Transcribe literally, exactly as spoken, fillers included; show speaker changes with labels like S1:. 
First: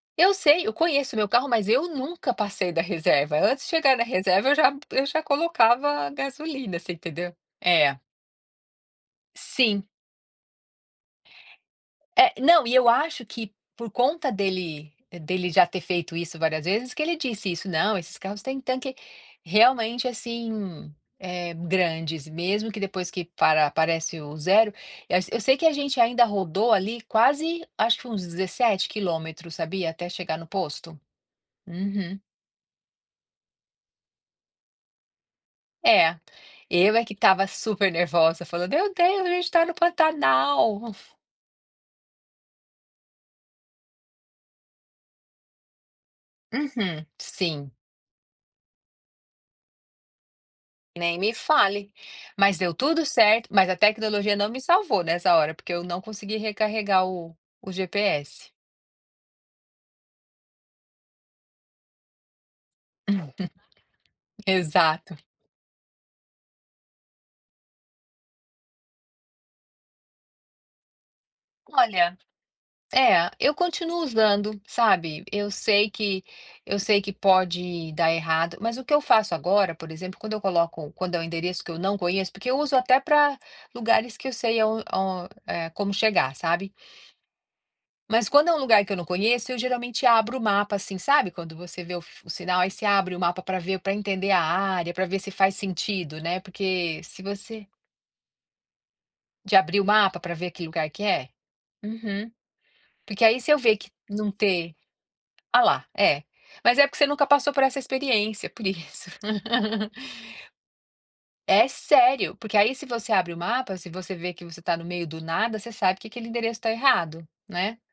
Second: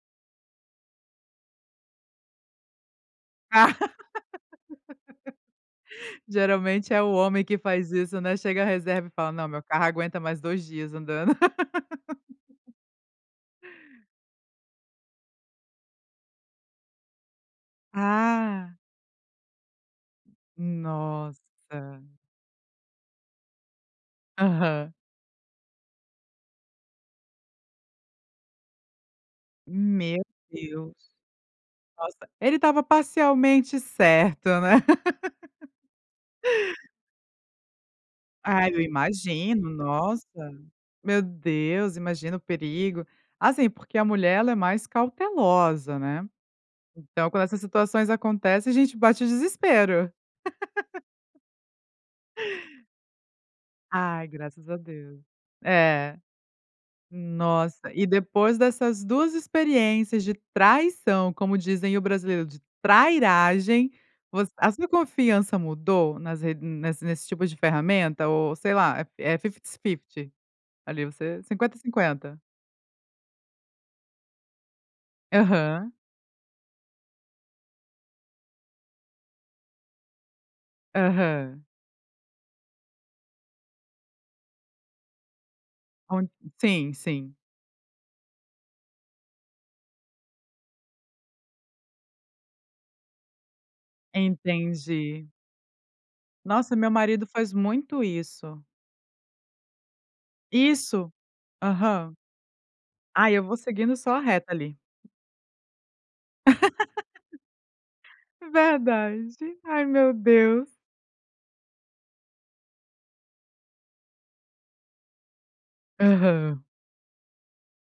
S1: Eu sei, eu conheço o meu carro, mas eu nunca passei da reserva. Antes de chegar na reserva, eu já eu já colocava gasolina, você
S2: Geralmente é o
S1: entendeu?
S2: homem que faz
S1: É.
S2: isso, né, chega a reserva e fala: "Não, meu carro
S1: Sim.
S2: aguenta mais dois dias andando".
S1: É, não, e eu acho que por conta dele dele já ter feito isso várias vezes, que ele disse isso: "Não, esses carros têm
S2: Ah.
S1: tanque realmente assim, eh,
S2: Nossa!
S1: grandes, mesmo que, depois que para aparece o zero."
S2: Aham.
S1: E eu sei que a gente ainda rodou ali quase, acho que foi uns dezessete quilômetros, sabia, até
S2: Meu
S1: chegar no
S2: Deus!
S1: posto? Uhum.
S2: Nossa, ele estava parcialmente certo, né?
S1: É, eu é que estava supernervosa falando:
S2: Ai, eu
S1: "Meu Deus, a gente está
S2: imagino,
S1: no
S2: nossa.
S1: Pantanal".
S2: Meu Deus, imagina o perigo. Assim, porque a mulher ela é mais cautelosa, né?
S1: Uhum.
S2: Então quando essas
S1: Sim.
S2: situações acontecem a gente bate o desespero.
S1: Nem me fale. Mas deu tudo certo, mas a
S2: Ai,
S1: tecnologia não me
S2: graças a
S1: salvou
S2: Deus.
S1: nessa hora, porque eu não
S2: É.
S1: consegui recarregar o o
S2: Nossa, e
S1: GPS.
S2: depois dessas duas experiências de traição, como dizem o brasileiro: "De 'trairagem'", voc a sua
S1: Exato.
S2: confiança mudou nas re nas nessa nesse tipo de ferramenta? Ou, sei lá, é é fifties fifty, ali você cinquenta,
S1: Olha,
S2: cinquenta?
S1: é, eu continuo usando, sabe? Eu sei
S2: Aham.
S1: que eu sei que pode dar errado, mas o que eu faço agora, por exemplo, quando eu coloco quando é um endereço
S2: Aham.
S1: que eu não conheço porque eu uso até para lugares que eu sei aon on eh, como
S2: O
S1: chegar, sabe?
S2: sim, sim.
S1: Mas quando é um lugar que eu não conheço, eu geralmente abro o mapa assim, sabe quando você vê o f o sinal, aí você abre o mapa para ver, para entender a área, para ver
S2: Entendi.
S1: se faz sentido, né,
S2: Nossa, meu
S1: porque se
S2: marido faz
S1: você
S2: muito isso.
S1: De abrir o mapa para ver que lugar que
S2: Isso.
S1: é?
S2: Aham.
S1: Uhum. Porque
S2: Ai,
S1: aí
S2: eu
S1: se
S2: vou
S1: eu ver que
S2: seguindo só a
S1: não
S2: reto
S1: ter
S2: ali.
S1: Olha lá, é. Mas é porque você nunca passou por essa experiência, é por isso.
S2: Verdade. Ai, meu Deus.
S1: É sério, porque aí se você abre o mapa, se você vê que você está no meio do nada, você sabe que aquele endereço
S2: Aham.
S1: está errado, né?